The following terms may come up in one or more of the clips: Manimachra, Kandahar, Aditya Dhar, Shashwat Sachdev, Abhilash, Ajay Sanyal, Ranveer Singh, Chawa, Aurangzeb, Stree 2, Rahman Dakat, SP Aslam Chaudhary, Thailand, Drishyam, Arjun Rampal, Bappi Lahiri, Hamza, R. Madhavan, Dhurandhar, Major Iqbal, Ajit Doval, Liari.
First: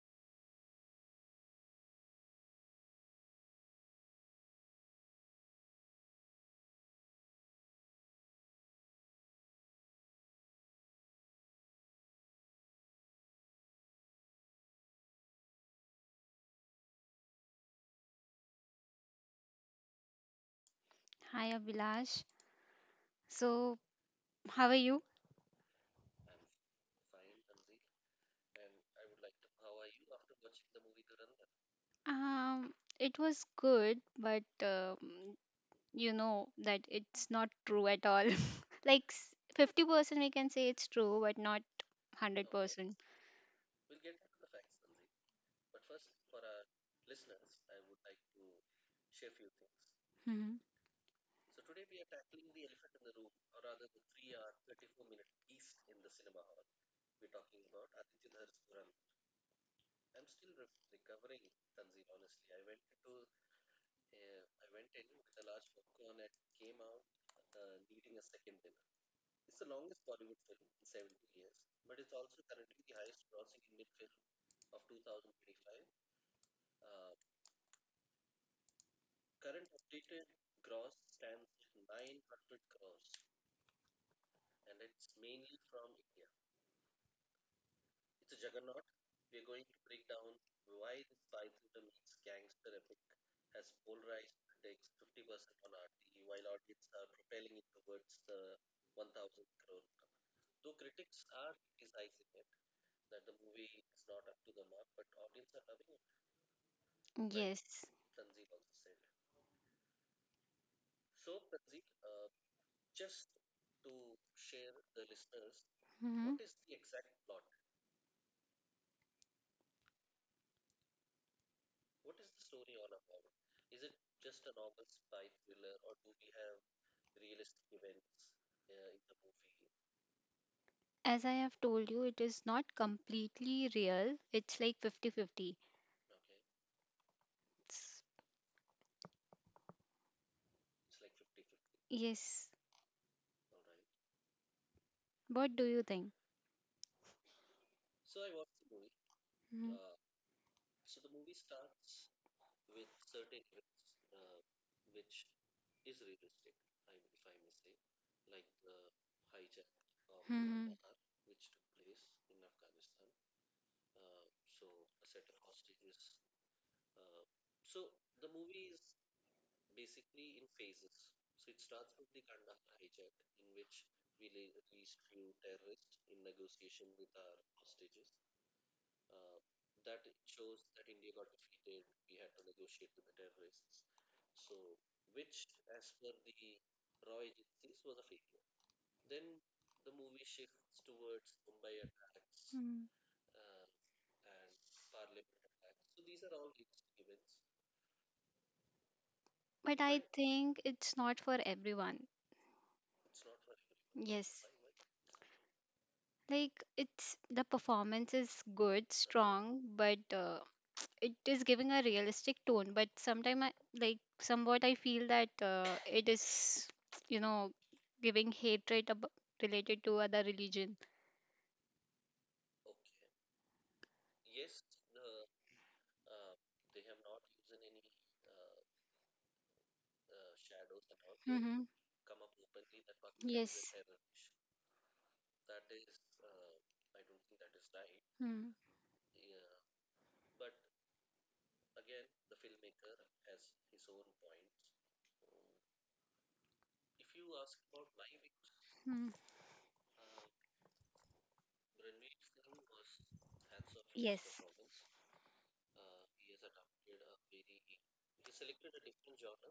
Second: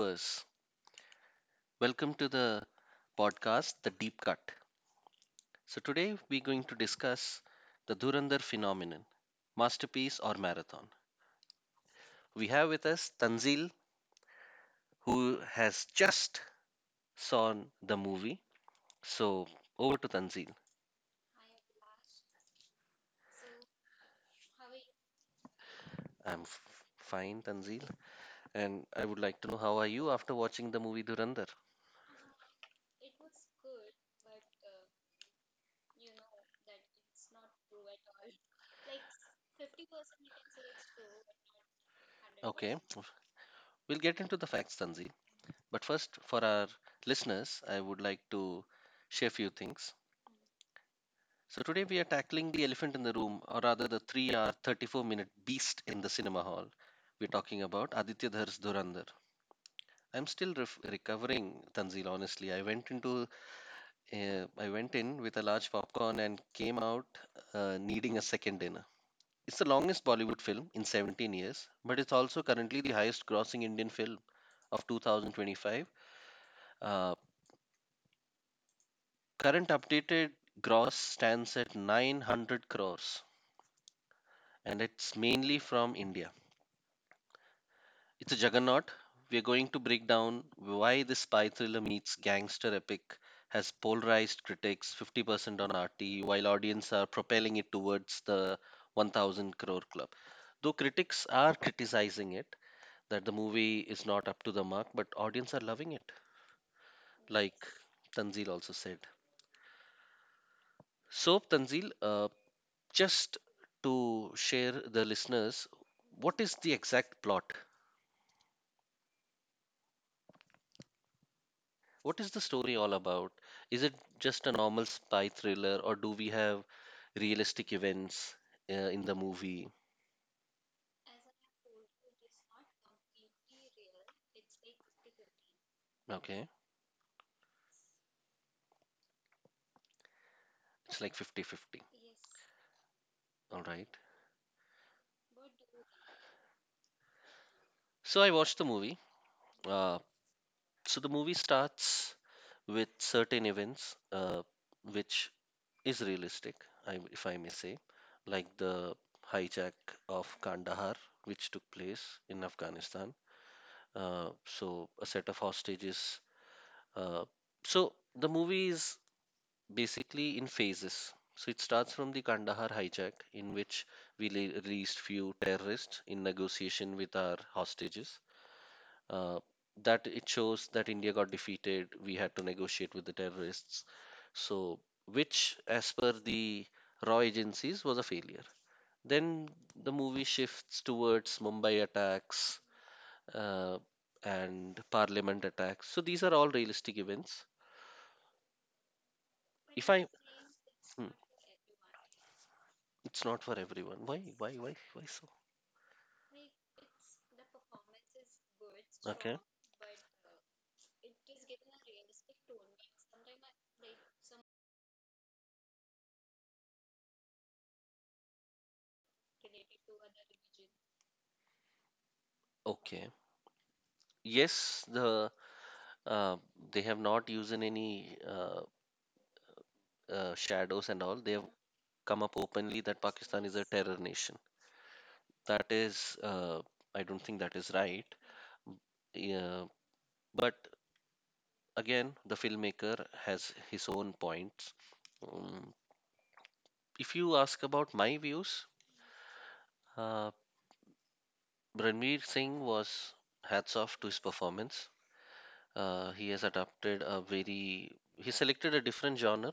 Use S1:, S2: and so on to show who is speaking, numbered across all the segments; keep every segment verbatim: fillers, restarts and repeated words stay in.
S1: viewers. Welcome to the podcast, The Deep Cut. So, today we're going to discuss the Dhurandhar phenomenon, masterpiece or marathon. We have with us Tanzil, who has just saw the movie. So, over to Tanzil.
S2: Hi Abhilash. So, how are you?
S1: I'm f- fine, Tanzil. And I would like to know how are you after watching the movie Dhurandhar?
S2: Um, it was good, but um, you know that it's not true at all. Like s- fifty percent we can say it's true, but not
S1: Okay,
S2: one hundred percent.
S1: we'll get into the facts, Tanzil. But first, for our listeners, I would like to share a few things.
S2: Mhm.
S1: So today we are tackling the elephant in the room, or rather the three-hour, thirty-four-minute beast in the cinema hall. We're talking about Aditya Dhar's Dhurandhar. I'm still ref- recovering, Tanzil. Honestly, I went into, uh, I went in with a large popcorn and came out uh, needing a second dinner. It's the longest Bollywood film in seventeen years, but it's also currently the highest-grossing Indian film of two thousand twenty-five. Uh, current updated gross stands at nine hundred crores, and it's mainly from India. It's a juggernaut. We're going to break down why this spy thriller meets gangster epic has polarized critics fifty percent on R T while audience are propelling it towards the one thousand crore club. Though critics are criticizing it that the movie is not up to the mark, but audience are loving it, like
S2: Yes.
S1: Tanzil also said. So, Tanzil, uh, just to share the listeners,
S2: Mhm.
S1: what is the exact plot? What is the story all about? Is it just a normal spy thriller, or do we have realistic events uh, in the movie?
S2: As I have told you, it is not completely real. It's like fifty fifty.
S1: Okay,
S2: It's,
S1: it's like fifty-fifty.
S2: yes.
S1: Right.
S2: What do you think?
S1: So I watched the movie.
S2: Mhm.
S1: Uh, so the movie starts with certain events, uh, which is realistic, I, if I may say, like the hijack of
S2: Mhm.
S1: Kandahar, which took place in Afghanistan. Uh, so a set of hostages. Uh, so the movie is basically in phases. So it starts from the Kandahar hijack, in which we le- released few terrorists in negotiation with our hostages. Uh, that it shows that India got defeated. We had to negotiate with the terrorists. So which, as per the raw agencies, was a failure. Then the movie shifts towards Mumbai attacks
S2: Mm.
S1: uh, and Parliament attacks. So these are all realistic events.
S2: But
S1: If
S2: I
S1: I
S2: think it's
S1: hmm.
S2: not for everyone.
S1: It's not for everyone. Why?
S2: Yes.
S1: Why? Why? Why so?
S2: Like it's the performance is good,
S1: Okay.
S2: strong, but uh, it is giving a realistic tone. But sometimes, I like somewhat, I feel that uh, it is, you know, giving hatred ab- related to other religion.
S1: Okay. Yes, the uh, they have not used in any uh, uh, shadows and all. They have
S2: Mm-hmm.
S1: come up openly that Pakistan is a
S2: Yes.
S1: terror nation. That is, uh, I don't think that is right.
S2: Mm-hmm.
S1: Yeah, but again, the filmmaker has his own points. Um, if you ask about my views, uh, Ranveer Singh was hats off to his
S2: Yes.
S1: performance. Uh, he has adapted a very, he selected a different genre,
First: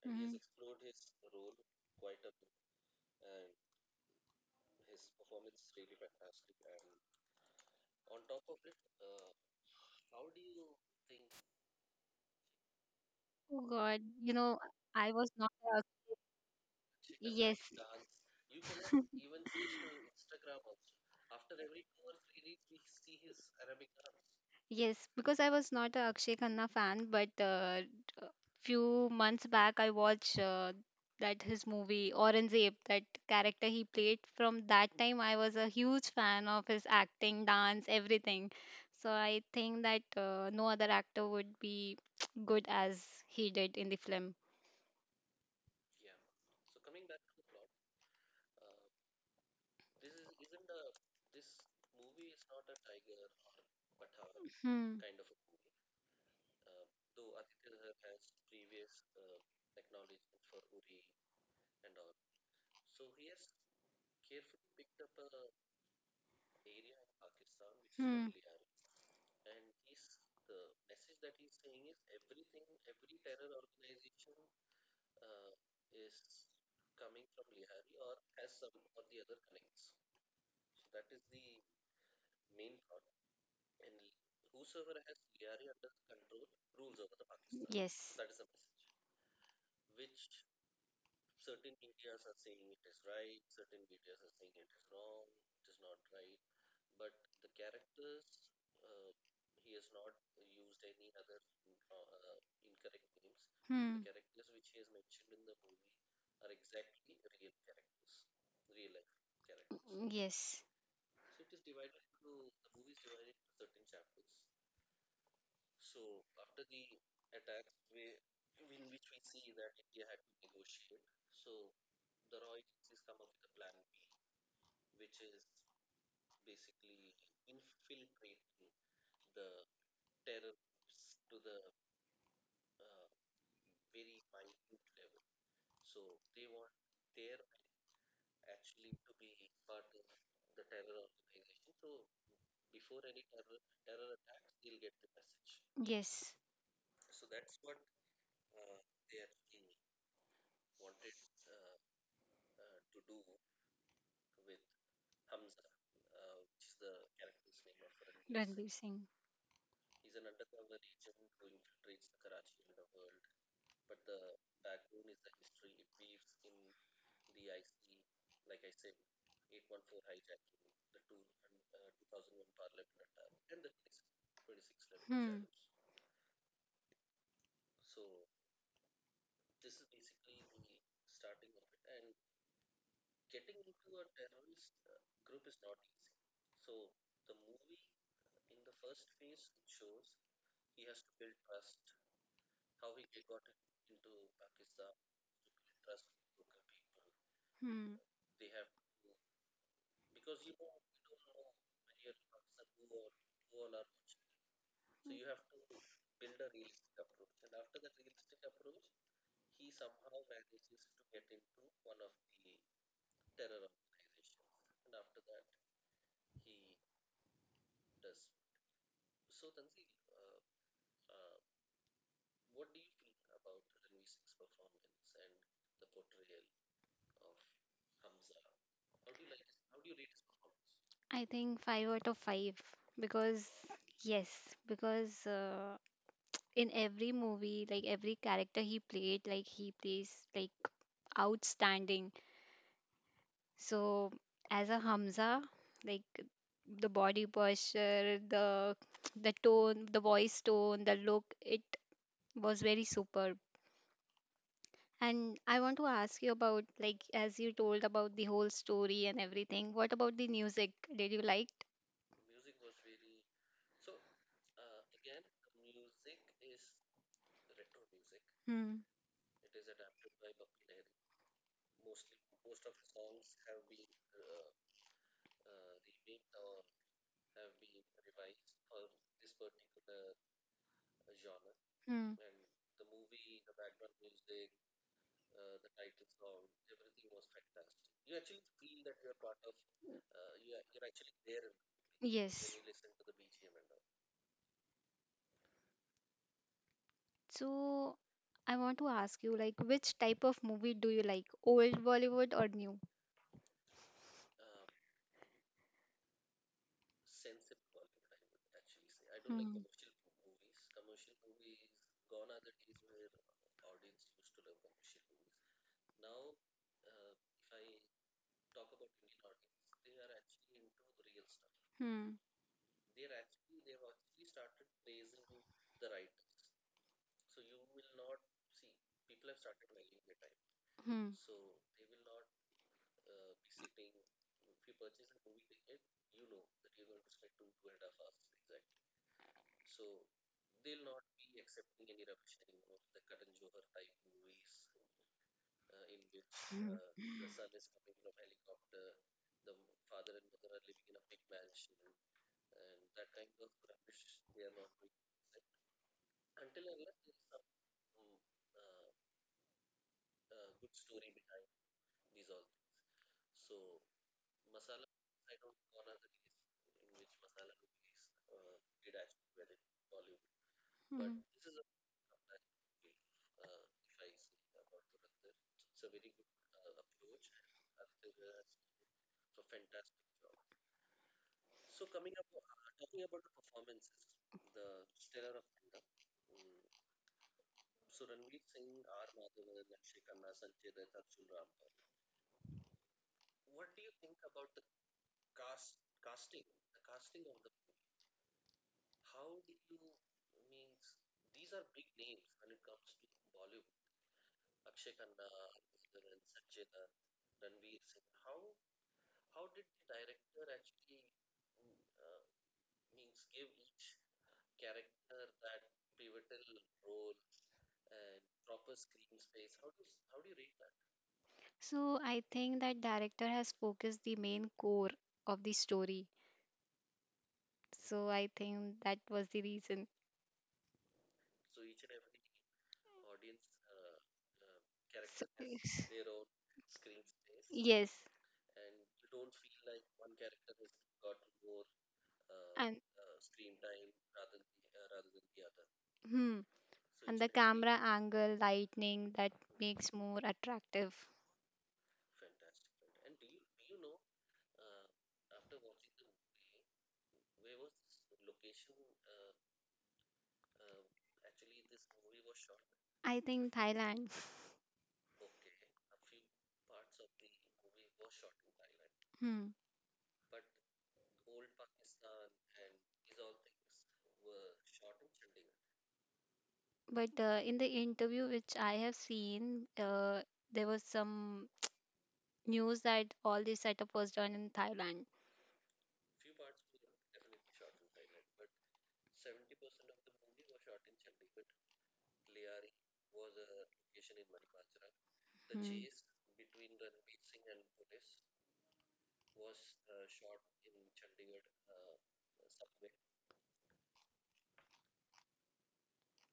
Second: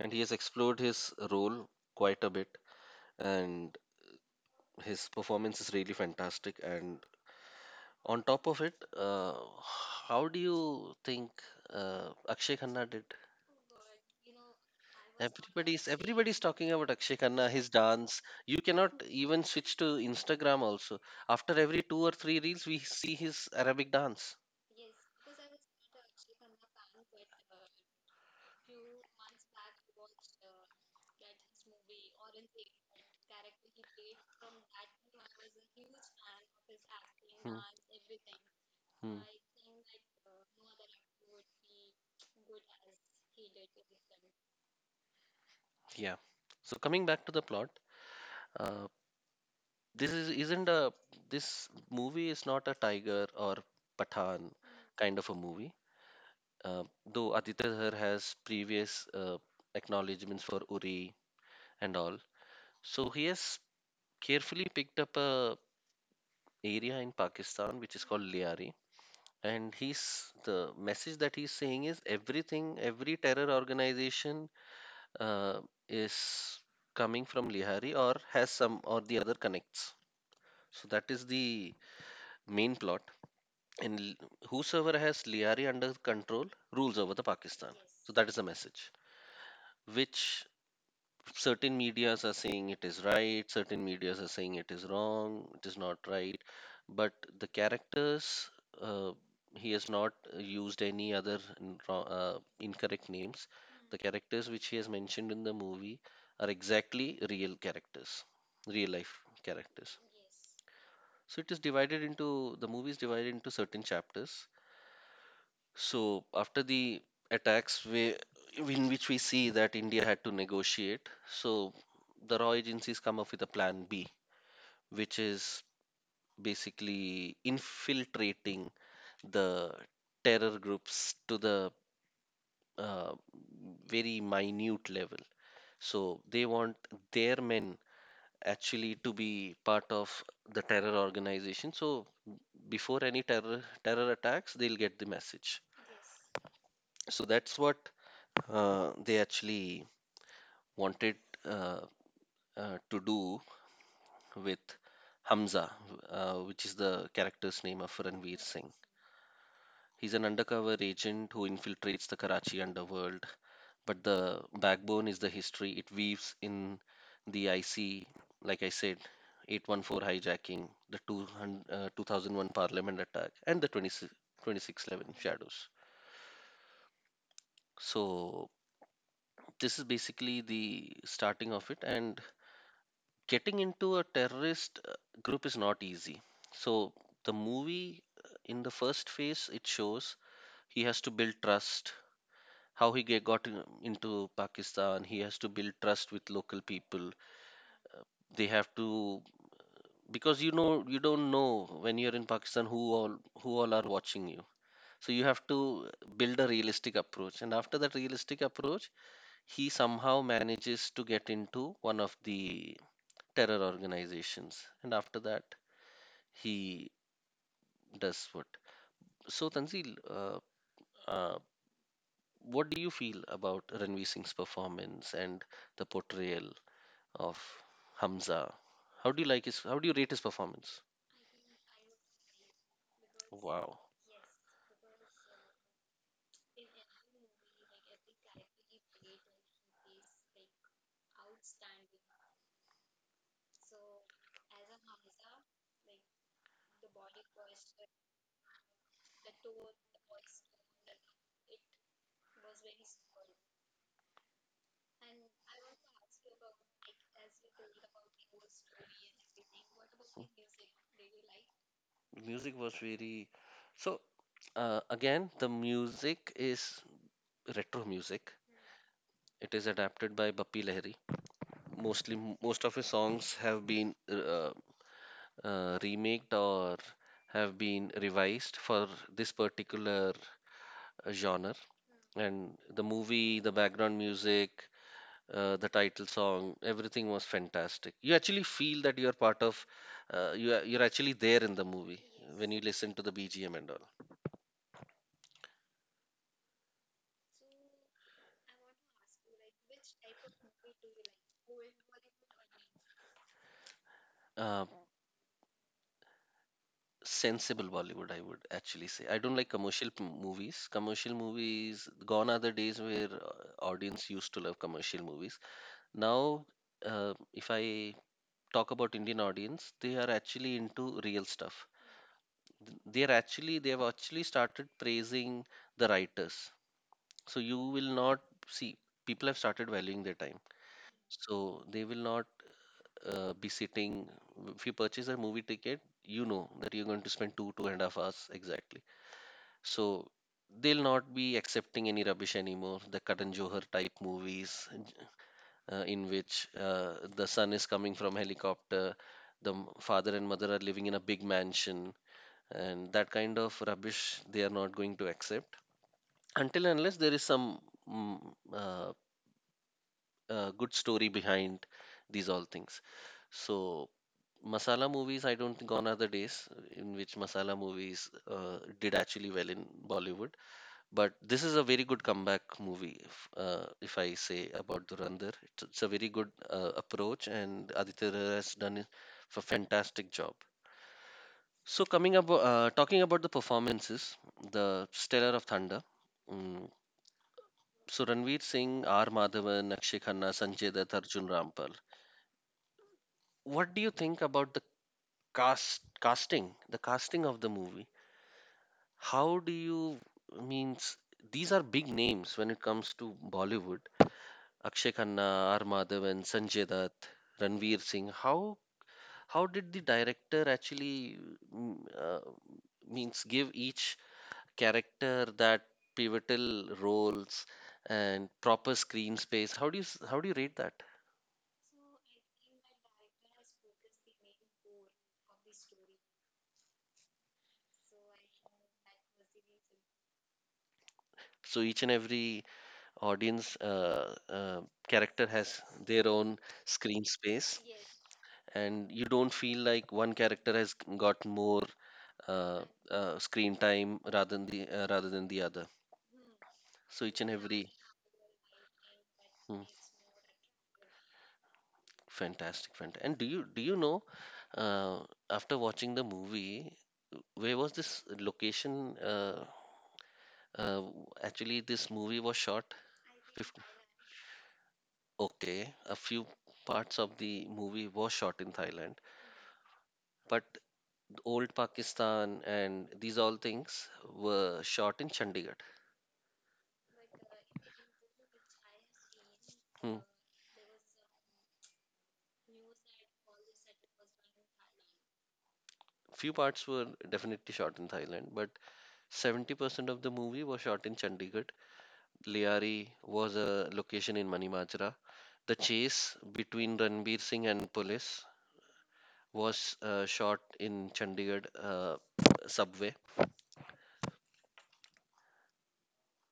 S1: and he has
S2: Hmm.
S1: explored his role quite a bit. And his performance is really fantastic. And on top of it, uh, how do you think uh, Akshay Khanna did?
S2: Oh God, you know, I was not a.
S1: Everybody's everybody's talking about Akshay Khanna,
S2: Yes.
S1: his dance. You cannot even switch to Instagram also. After every two or three reels, we see his Arabic dance.
S2: Yes, because I was not a Akshay Khanna fan, but uh, a few months back I watched uh, that his movie Aurangzeb, that character he played. From that time, I was a huge fan of his acting,
S1: Hmm.
S2: dance, everything. So
S1: Hmm.
S2: I think that uh, no other actor would be good as he did in the film.
S1: Yeah. So coming back to the plot, uh, this is isn't a this movie is not a tiger or Pathan
S2: Hmm.
S1: kind of a movie. Uh, though Aditya Dhar has previous uh, acknowledgments for Uri and all, so he has carefully picked up a area in Pakistan which is called
S2: Hmm.
S1: Liari. And he's the message that he's saying is everything every terror organization uh, is coming from Lihari or has some or the other connects, so that is the main plot, and l- whosoever has Lihari under control rules over the Pakistan. So
S2: Yes.
S1: that is the message, which certain medias are saying it is right, certain medias are saying it is wrong, it is not right. But the characters, uh, he has not uh, used any other n- wro- uh, incorrect names.
S2: Hmm.
S1: The characters which he has mentioned in the movie are exactly real characters, real life characters.
S2: Yes.
S1: So it is divided into the movie is divided into certain chapters. So after the attacks, we, in which we see that India had to negotiate, so the raw agencies come up with a plan B, which is basically infiltrating the terror groups to the uh, very minute level. So they want their men actually to be part of the terror organization. So before any terror terror attacks, they'll get the message.
S2: Yes,
S1: So that's what uh, they actually wanted uh, uh, to do with Hamza, uh, which is the character's name of Ranveer
S2: Ranveer
S1: Singh.
S2: Singh.
S1: He's an undercover agent who infiltrates the Karachi underworld, but the backbone is the history it weaves in the I C, like I said, eight one four hijacking, the two hundred, uh, two thousand one parliament attack, and the twenty-six, twenty-six eleven
S2: Hmm.
S1: shadows. So, this is basically the starting of it, and getting into a terrorist uh, group is not easy. So the movie, uh, in the first phase, it shows he has to build trust. How he get, got in- into Pakistan, he has to build trust with local people.
S2: Hmm.
S1: Uh, They have to, because you know you don't know when you're in Pakistan who all who all are watching you. So you have to build a realistic approach, and after that realistic approach, he somehow manages to get into one of the terror organizations, and after that he does what. So, Tanzil, uh, uh, what do you feel about Ranveer Singh's performance and the portrayal of Hamza? How do you like his? How do you rate his performance?
S2: I think five out of five because
S1: Wow,
S2: yes, because uh, in every movie, like every character he played, like he plays like outstanding. So as a Hamza, like the body posture, the the tone, the voice tone, the look, it was very superb. And I want to ask you about like as you told about the whole story and everything. What about the music? Did you like?
S1: the music was very. So uh, again, the music is retro music.
S2: Hmm.
S1: It is adapted by Bappi Lahiri. Mostly, m- most of his songs have been uh, uh, remaked or have been revised for this particular uh, genre.
S2: Hmm.
S1: And the movie, the background music, uh, the title song, everything was fantastic. You actually feel that you are part of, uh, you are, you're actually there in the movie when
S2: Yes.
S1: you listen to the B G M and all.
S2: So I want to ask you like which type of movie do you like? Old Bollywood or new?
S1: Uh, sensible Bollywood, I would actually say. I don't like
S2: Hmm.
S1: commercial p- movies. Commercial movies, gone are the days where uh, audience used to love commercial movies. Now, uh, if I talk about Indian audience, they are actually into real stuff.
S2: Hmm.
S1: Th- they're actually they've actually started praising the writers, so you will not see, people have started valuing their time,
S2: Hmm.
S1: so they will not uh, be sitting. If you purchase a movie ticket, you know that you're going to spend two two and a half hours exactly. So they'll not be accepting any rubbish anymore, the Karan Johar type movies, uh, in which
S2: Hmm.
S1: uh, the son is coming from helicopter, the m- father and mother are living in a big mansion, and that kind of rubbish they are not going to accept until and unless there is some mm, uh, uh, good story behind these all things. So masala movies, I don't think. Gone are the days in which masala movies uh, did actually well in Bollywood.
S2: but Hmm.
S1: But this
S2: this
S1: is
S2: is
S1: a very good comeback movie, if, uh, if I say about Durandar. it's, it's a very good uh, approach, and Aditya Roy has done a fantastic job. So coming up, uh, talking about the performances, the Stellar of Thunder. Mm. So Ranveer Singh, R. Madhavan, Akshay Khanna, Sanjay Dutt, Arjun Rampal. What do you think about the cast casting, the casting of the movie? How do you means, these are big names when it comes to Bollywood. Akshay Khanna, R. Madhavan, Sanjay Dutt, Ranveer Singh. How how did the director actually mm, uh, means give each character that pivotal roles and proper screen space. How do you s- how do you rate that?
S2: So I think that director has focused the main core of the story. So I think that was the reason.
S1: So each and every audience uh, uh,
S2: A So,
S1: character
S2: character
S1: has
S2: has
S1: their
S2: their own
S1: own
S2: screen
S1: screen
S2: space,
S1: space,
S2: yes,
S1: and you don't feel like one character has got more
S2: uh,
S1: uh,
S2: and
S1: uh, screen time rather than the uh, rather than the other.
S2: hmm,
S1: So
S2: so and it's the very
S1: each and
S2: unique
S1: every
S2: camera angle, lightning that
S1: Hmm.
S2: makes more attractive.
S1: Fantastic, fantastic. And do you do you know, uh, after watching the movie, where was this location? Uh, uh, actually, this movie was shot.
S2: I think
S1: fifty.
S2: Thailand.
S1: Okay, a few parts of the movie was shot in Thailand,
S2: Hmm.
S1: but old Pakistan and these all things were shot in Chandigarh.
S2: But uh, in the interview which I have seen,
S1: Hmm.
S2: uh, there was some news that all the setup was done in Thailand.
S1: Few parts were definitely shot in Thailand, but seventy percent of the movie was shot in Chandigarh. Liari was a location in Manimachra. The
S2: Hmm.
S1: chase between Ranbir Singh and police was uh, shot in Chandigarh uh, subway.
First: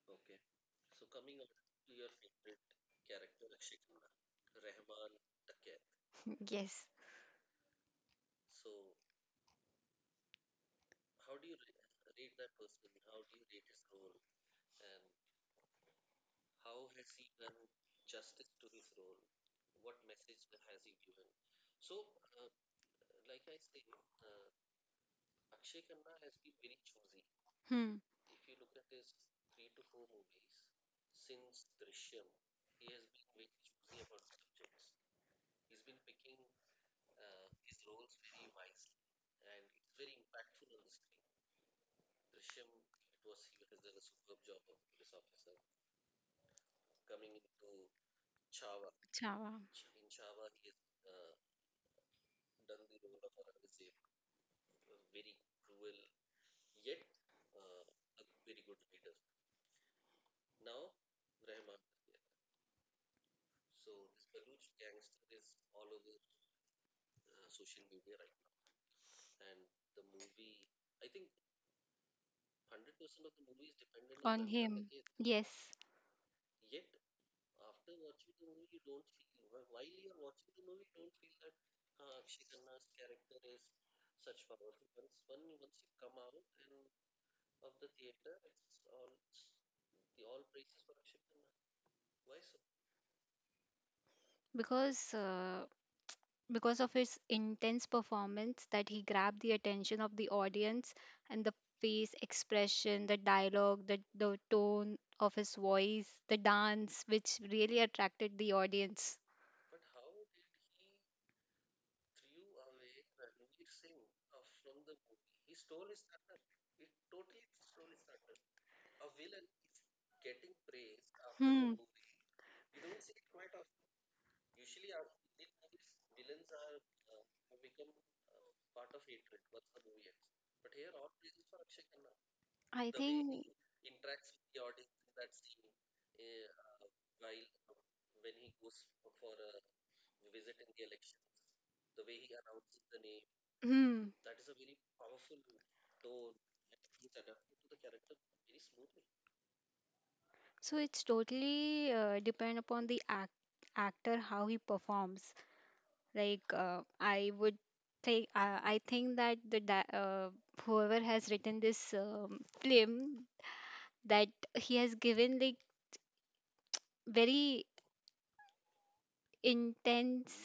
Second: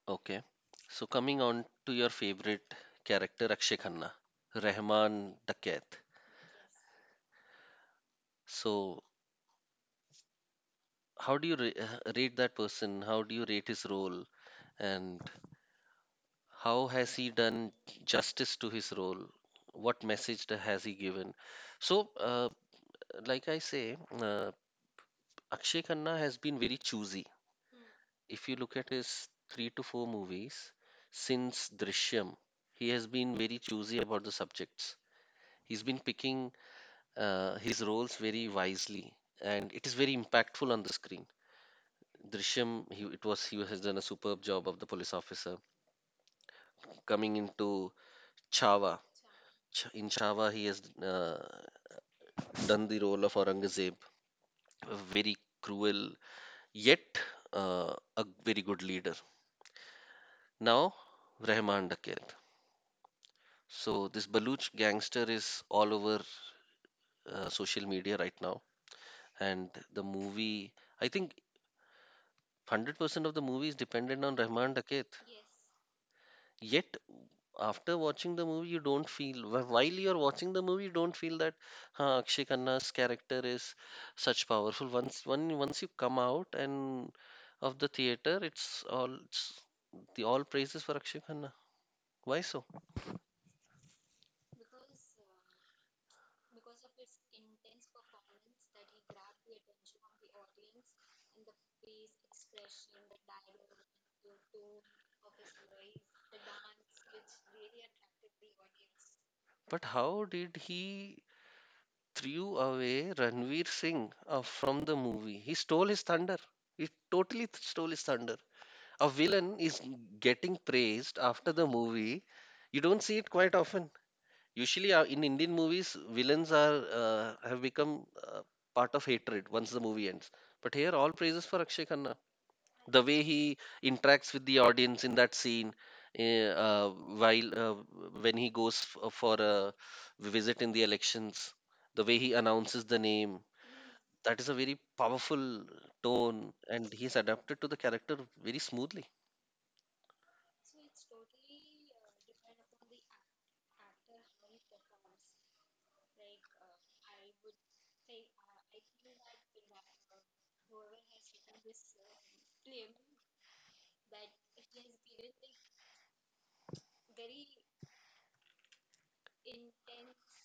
S1: Okay. So coming on to your favorite character, Akshay Khanna, Rahman Dakat.
S2: Yes.
S1: So how do you ra- uh, rate that person? How do you rate his role? And how has he done justice to his role? What message the- has he given? So, uh, like I say, uh, Akshay Khanna has been very choosy.
S2: Hmm.
S1: If you look at his three to four movies since Drishyam, he has been very choosy about the subjects. He's been picking uh, his roles very wisely, and it is very impactful on the screen. Drishyam, he, it was he has done a superb job of the police officer. Coming into Chava,
S2: Chawa.
S1: Ch- in Chava, he has uh, done the role of Aurangzeb, a very cruel yet uh, a very good leader. Now, Rahman Dakir. So this Baluch gangster is all over uh, social media right now, and the movie. I think hundred percent of the movie is dependent on Rahman
S2: Him.
S1: Dakhet.
S2: Yes.
S1: Yet after watching the movie, you don't feel wh- while you're watching the movie, you don't feel that huh, Akshay Khanna's character is such powerful. Once when once you come out and of the theater, it's all it's the all praises for Akshay Khanna. Why so?
S2: Because uh, because of his intense performance that he grabbed the attention of the audience and the face expression, the dialogue, the the tone of his voice, the dance which really attracted the audience.
S1: But how did he threw away Ranveer Singh uh, from the movie. He stole his thunder. He totally th- stole his thunder. A villain is getting praised after the
S2: Hmm.
S1: movie. You don't see it quite often. Usually, uh, in Indian movies, villains are uh, have become uh, part of hatred once the movie ends. But here, all praises for Akshay Khanna.
S2: I
S1: The way
S2: think.
S1: he interacts with the audience in that scene, eh, uh, while uh, when he goes f- uh, for a visit in the elections, the way he announces the name,
S2: hmm
S1: that is a very powerful tone, and he's adapted to the character very smoothly.
S2: So it's totally uh, depend upon the act, actor how he performs. Like uh, I would think uh, I think that the di- uh, whoever has written this um, film that he has given like very intense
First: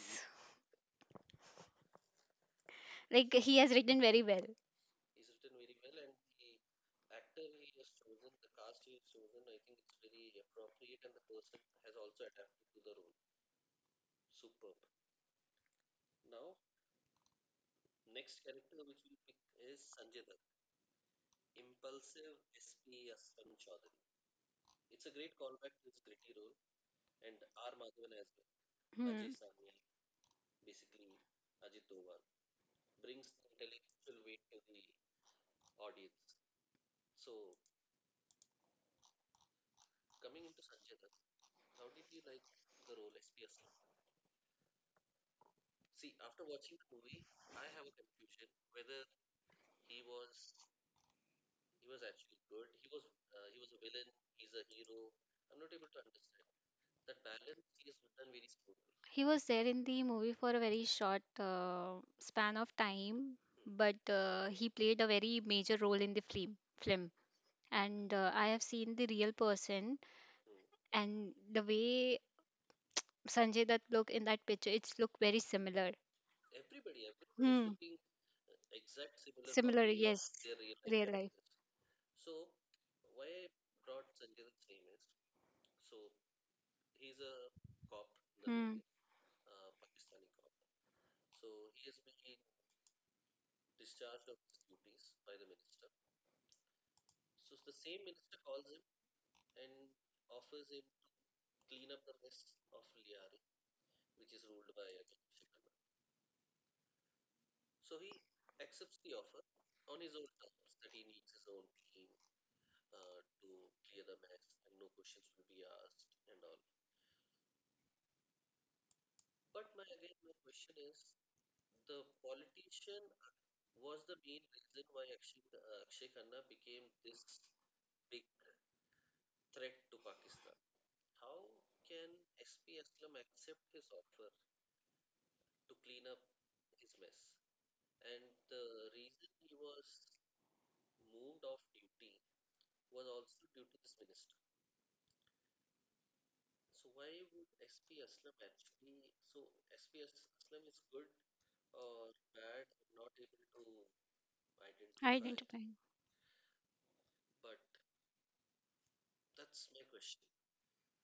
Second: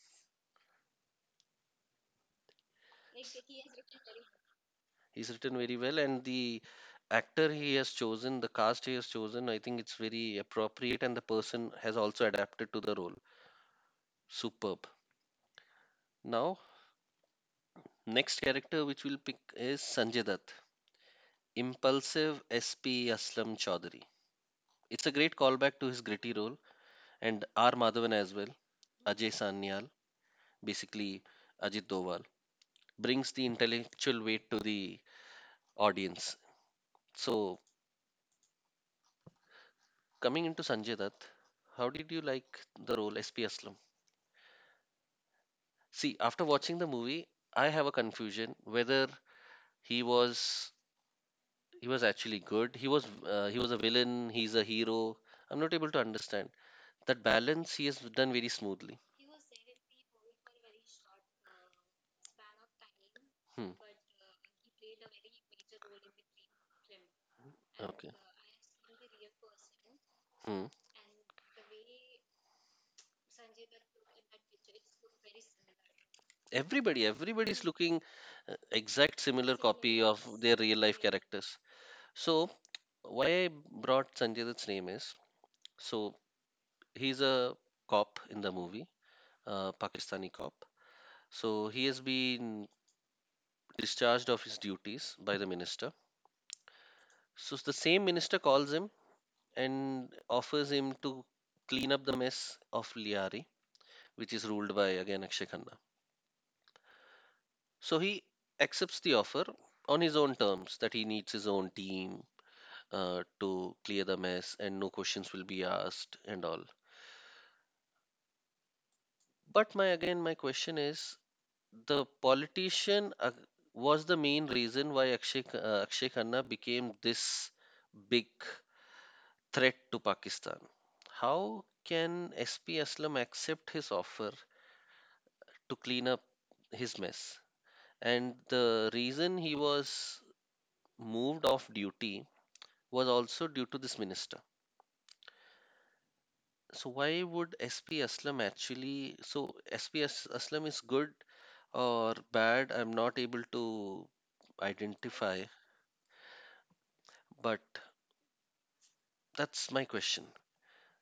S2: like he has written very well.
S1: He's written very well, and the actor he has chosen, the cast he has chosen, I think it's very appropriate, and the person has also adapted to the role superb. Now, next character which we'll pick is Sanjay Dutt. Impulsive S P Aslam Chaudhary. It's a great callback to his gritty role, and R Madhavan as well. Ajay
S2: Hmm.
S1: Sanyal, basically Ajit Doval, brings the intellectual weight to the audience. So coming into Sanjay Dutt, how did you like the role S P Aslam? See, after watching the movie, I have a confusion whether he was he was actually good. He was uh, he was a villain. He's a hero. I'm not able to understand that balance. He has done very smoothly.
S2: He was there in the movie for a very short uh, span of time,
S1: Hmm.
S2: but uh, he played a very major role in the film. Film,
S1: Okay.
S2: and uh, I have seen the real person
S1: Hmm.
S2: and the way Sanjay Dutt look in that picture, it's look very similar.
S1: Everybody, everybody is
S2: Hmm.
S1: looking uh, exact similar
S2: Similar,
S1: copy of
S2: yes.
S1: their real life
S2: Real life.
S1: characters. So why I brought Sanjay Dutt's name is, so he's a cop in the
S2: Hmm.
S1: movie, a Pakistani cop. So he has been discharged of his duties by the minister. So the same minister calls him and offers him to clean up the mess of Liari, which is ruled by again Akshay Khanna. So he accepts the offer on his own terms that he needs his own team uh, to clear the mess and no questions will be asked and all. But my again my question is, the politician uh, was the main reason why Akshay uh, Akshay Khanna became this big threat to Pakistan. How can S P Aslam accept his offer to clean up his mess? And the reason he was moved off duty was also due to this minister. So why would S P Aslam actually? So S P As- Aslam is good or bad? I'm not able to identify,
S2: Identifying.
S1: but that's my question.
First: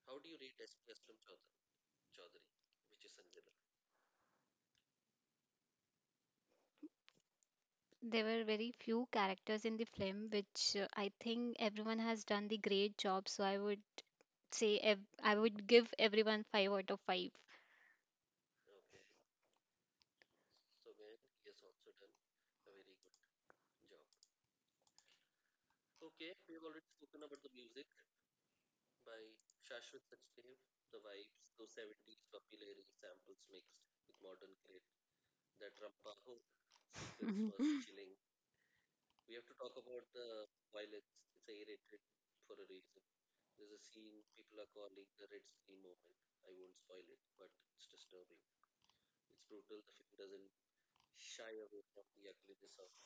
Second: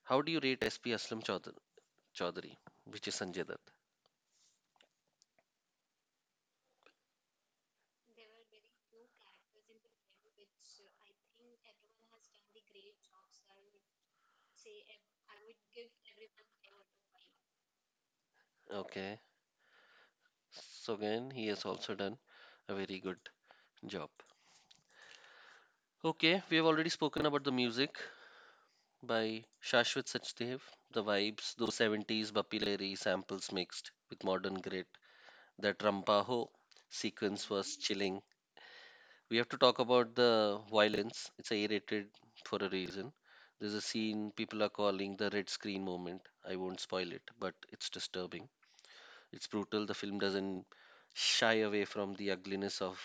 S1: How do you rate S P Aslam Chaudh- Chaudhary, which is Sanjay Dutt?
S2: There were very few characters in the film, which uh, I think everyone has done the great job. So I would say ev- I would give everyone five out of five.
S1: Okay, so again he has also done a very good job. Okay, we have already spoken about the music by Shashwat Sachdev. The vibes, those seventies Bappi Lahiri samples mixed with modern grit. That Rampaho sequence was chilling. We have to talk about the violence. It's A rated for a reason. There's a scene people are calling the red screen moment. I won't spoil it, but it's disturbing. It's brutal. The film doesn't shy away from the ugliness of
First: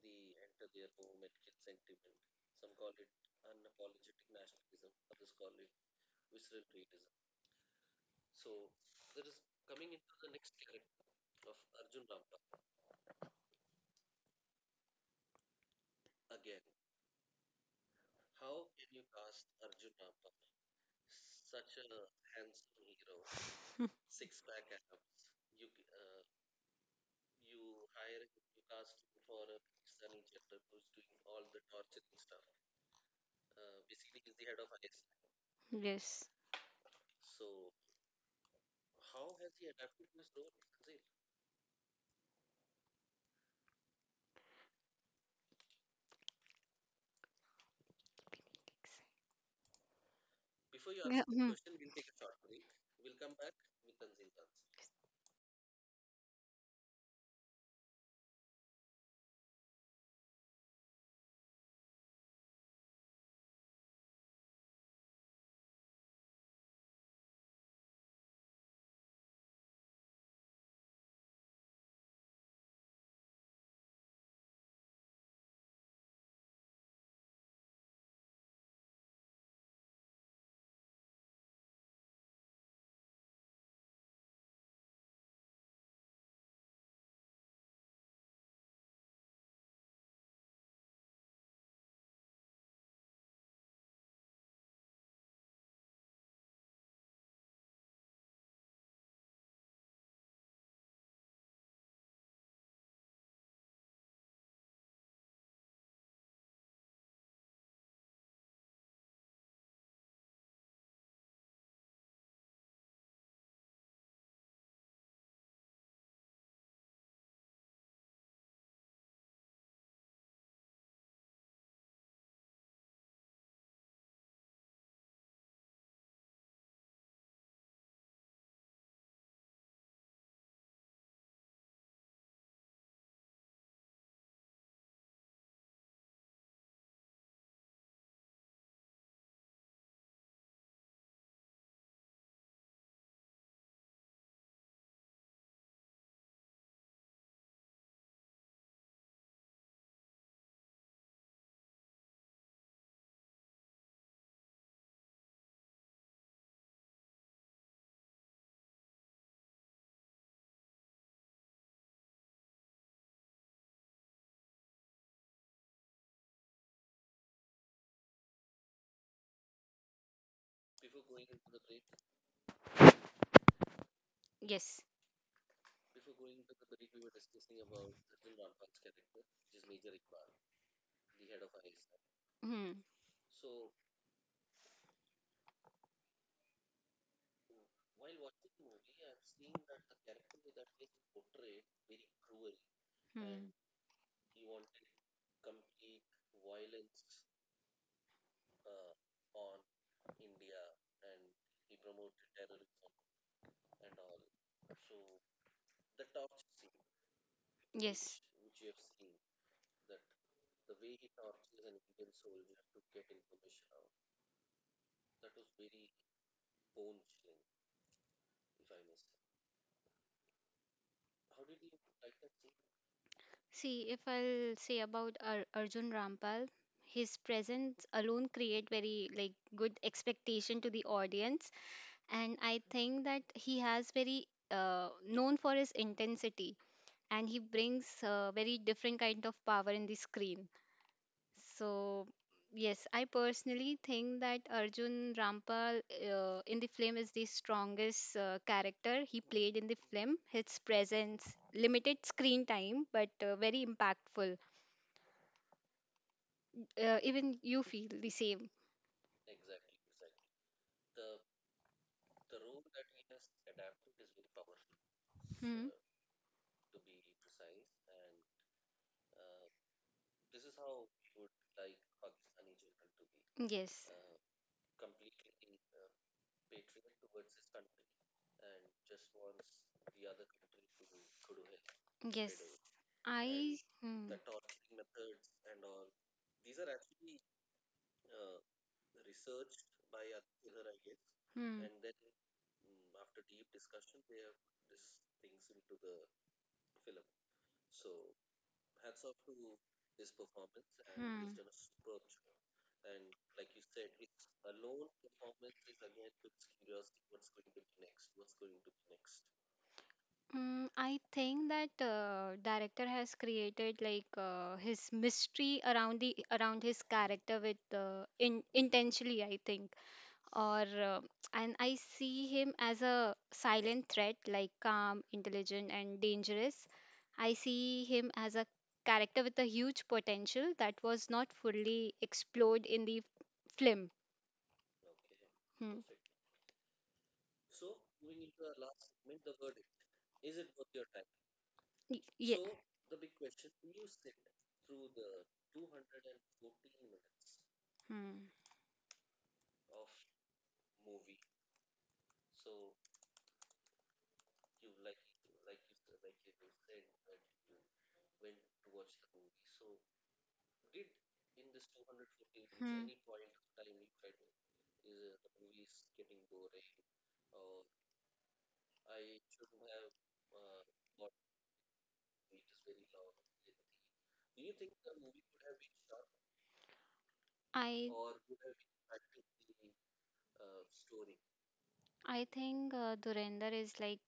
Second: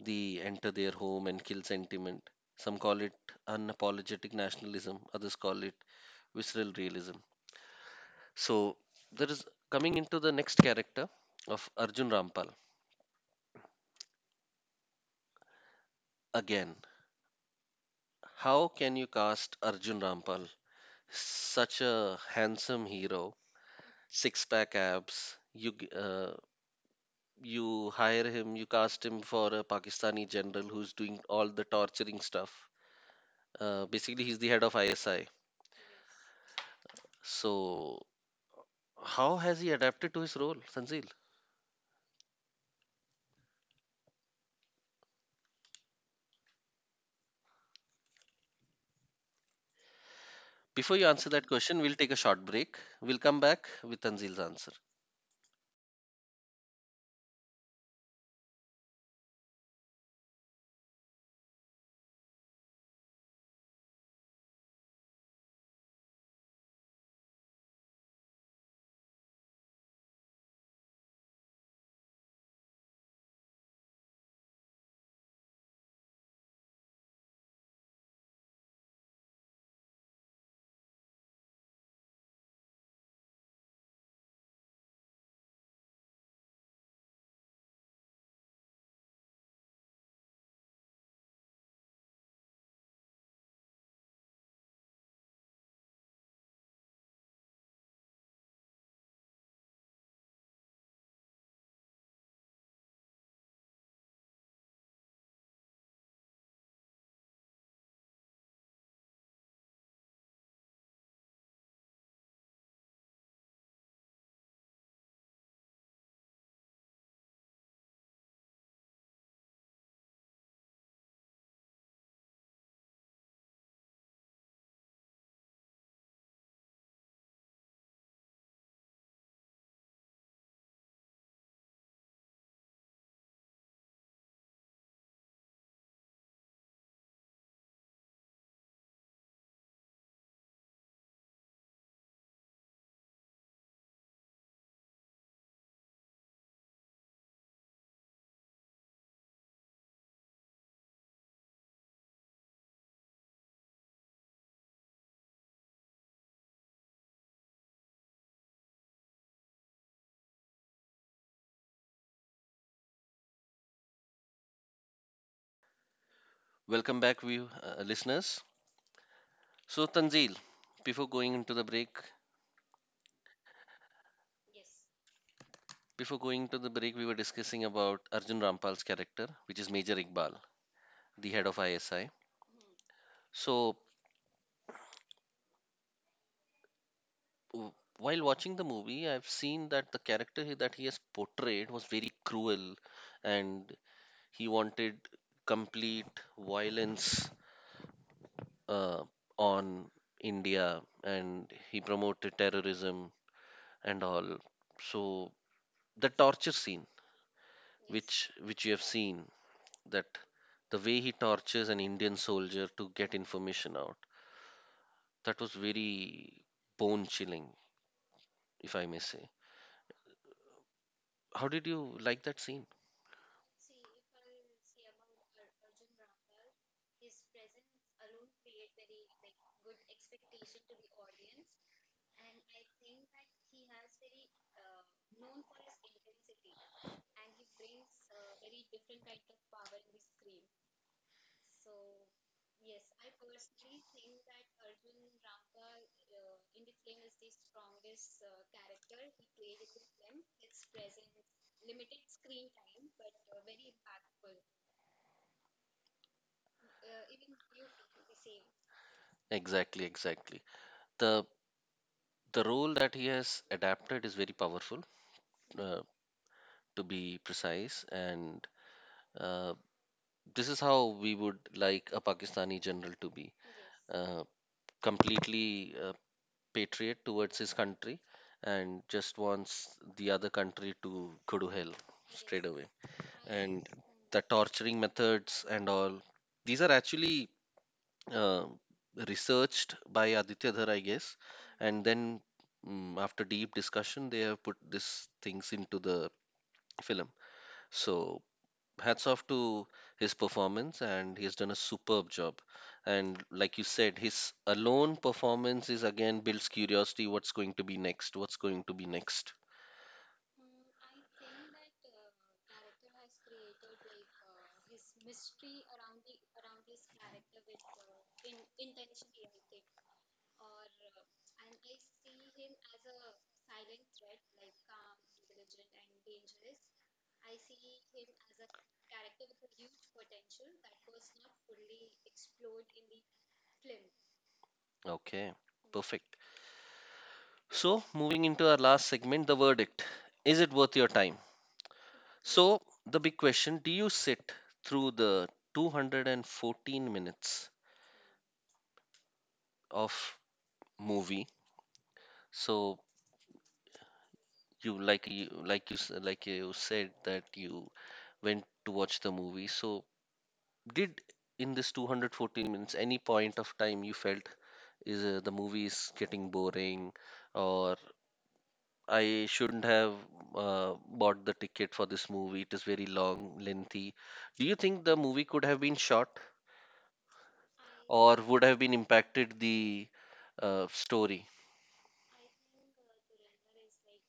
S1: the enter their home and kill sentiment. Some call it unapologetic nationalism, others call it visceral realism. So there is, coming into the next character of Arjun Rampal. Again, how can you cast Arjun Rampal? Such a handsome hero, six pack abs. You g- uh, you hire him, you cast him for a Pakistani general who's doing all the torturing stuff. Uh, basically, he's the head of I S I.
S2: Yes.
S1: So how has he adapted to his role, Sanzil? Before you
S2: Yeah,
S1: answer that
S2: hmm.
S1: question, we'll take a short break. We'll come back with Tanzil's answer. Welcome back, view uh, listeners. So Tanzil, before going into the break,
S2: Yes.
S1: before going to the break, we were discussing about Arjun Rampal's character, which is Major Iqbal, the head of I S I.
S2: Hmm.
S1: So w- while watching the movie, I've seen that the character he- that he has portrayed was very cruel,
S2: Hmm.
S1: and he wanted complete violence uh, on India, and he promoted terrorism and all. So the torture scene
S2: Yes.
S1: which which you have seen, that the way he tortures an Indian soldier to get information out, that was very bone chilling, if I may say. How did you like that scene?
S2: See, if I'll say about Ar- Arjun Rampal, his presence alone create very like good expectation to the audience, and I think that he has very uh, known for his intensity, and he brings uh, very different kind of power in the screen. So, yes, I personally think that Arjun Rampal uh, in the film is the strongest uh, character he played in the film. His presence, limited screen time, but uh, very impactful. Uh, even you feel the same.
S1: Exactly, exactly. The the role that he has adapted is very powerful,
S2: Hmm?
S1: uh, to be precise, and uh, this is how we would like a Pakistani general to be,
S2: Yes,
S1: uh, completely uh, patriot towards his country and just wants the other country to go to hell
S2: yes.
S1: straight away.
S2: I.
S1: And
S2: Hmm.
S1: the torturing methods and all, these are actually uh, researched by Aditya Dhar, I guess. And then mm, after deep discussion, they have put these things into the film. So hats off to his performance, and
S2: Hmm, hmm.
S1: he's done a superb job. And like you said, his alone performance is again builds curiosity, what's going to be next what's going to be next.
S2: Mm, I think that uh, director has created like uh, his mystery around the around his character with uh, in, intentionally I think or uh, and I see him as a silent threat like calm intelligent and dangerous. I see him as a character with a huge potential that was not fully explored in the film.
S1: Okay,
S2: Hmm.
S1: perfect. So moving into our last segment, the verdict, is it worth your time?
S2: Y- yeah.
S1: So the big question, do you sit through the two hundred fourteen minutes
S2: Hmm.
S1: of movie? So you like you like you s- like you said that you went to watch the movie, so did in this two hundred fourteen minutes
S2: Hmm.
S1: any point of time you felt is uh, the movie is getting boring, or I shouldn't have uh, bought the ticket for this movie. It is very long, lengthy. Do you think the movie could have been short
S2: I
S1: or would have been impacted the uh, story?
S2: I think uh, Dhurandhar is like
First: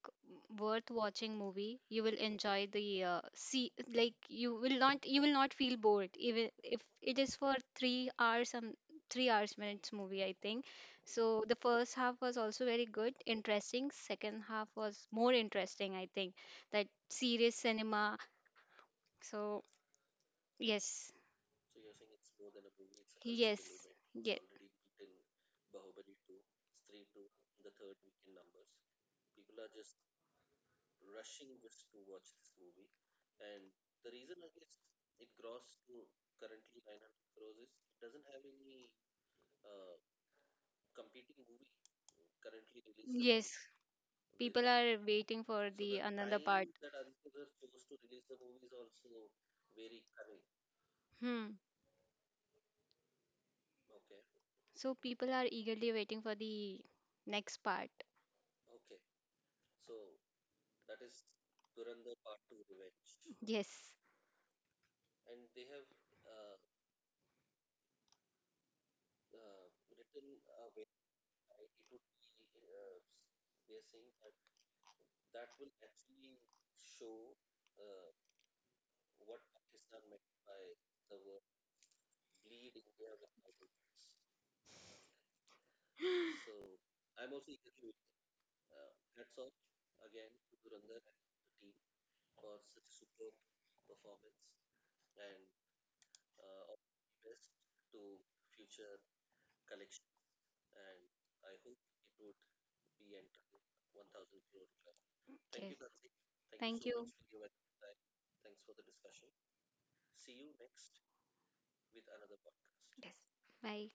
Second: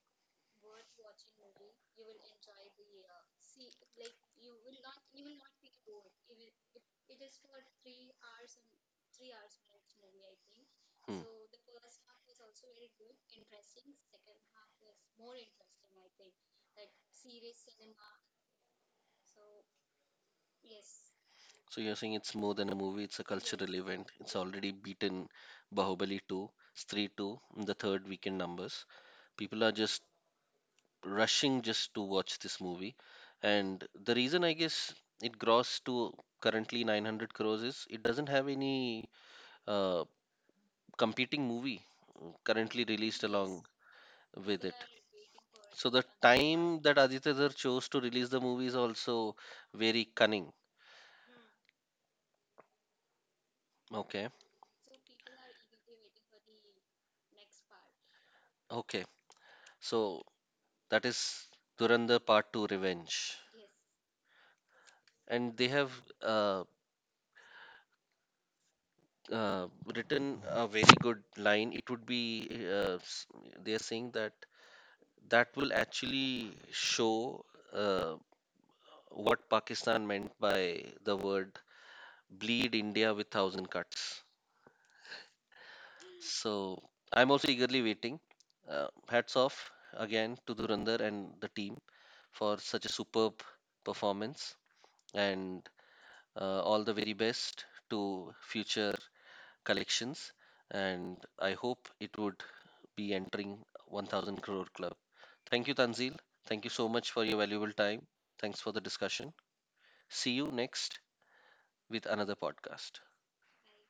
S2: worth watching movie. You will enjoy the uh, see like you will not you will not feel bored even if it is for three hours some three hours minutes movie I think.
S1: Hmm.
S2: So the first half was also very good, interesting. Second half was more interesting I think. That serious cinema. So yes,
S1: So you're saying it's more than a movie, it's a
S2: yes,
S1: cultural event. It's
S2: yes,
S1: already beaten Bahubali two, Stree two, in the third weekend numbers. People are just rushing just to watch this movie. And the reason, I guess, it grossed to currently nine hundred crores is it doesn't have any uh, competing movie uh, currently released
S2: yes.
S1: along with
S2: People
S1: it.
S2: are waiting for
S1: So
S2: the
S1: the
S2: another part.
S1: time that Aditya Dhar chose to release the movie is also very cunning.
S2: Hmm.
S1: Okay,
S2: So people are eagerly waiting for the next part.
S1: okay. So that is Durandar Part two Revenge.
S2: Yes.
S1: And they have uh, uh, written a very good line. It would be, uh, s- they are saying that that will actually show uh, what Pakistan meant by the word bleed India with thousand cuts. So I'm also eagerly waiting. Uh, hats off again to Durandar and the team for such a superb performance. And uh, all the very best to future collections, and I hope it would be entering one thousand crore club. Thank
S2: Yes.
S1: you, Tanzil. Thank you
S2: Thank
S1: so
S2: you.
S1: much for your valuable time. Thanks for the discussion. See you next with another podcast.
S2: Yes. Bye.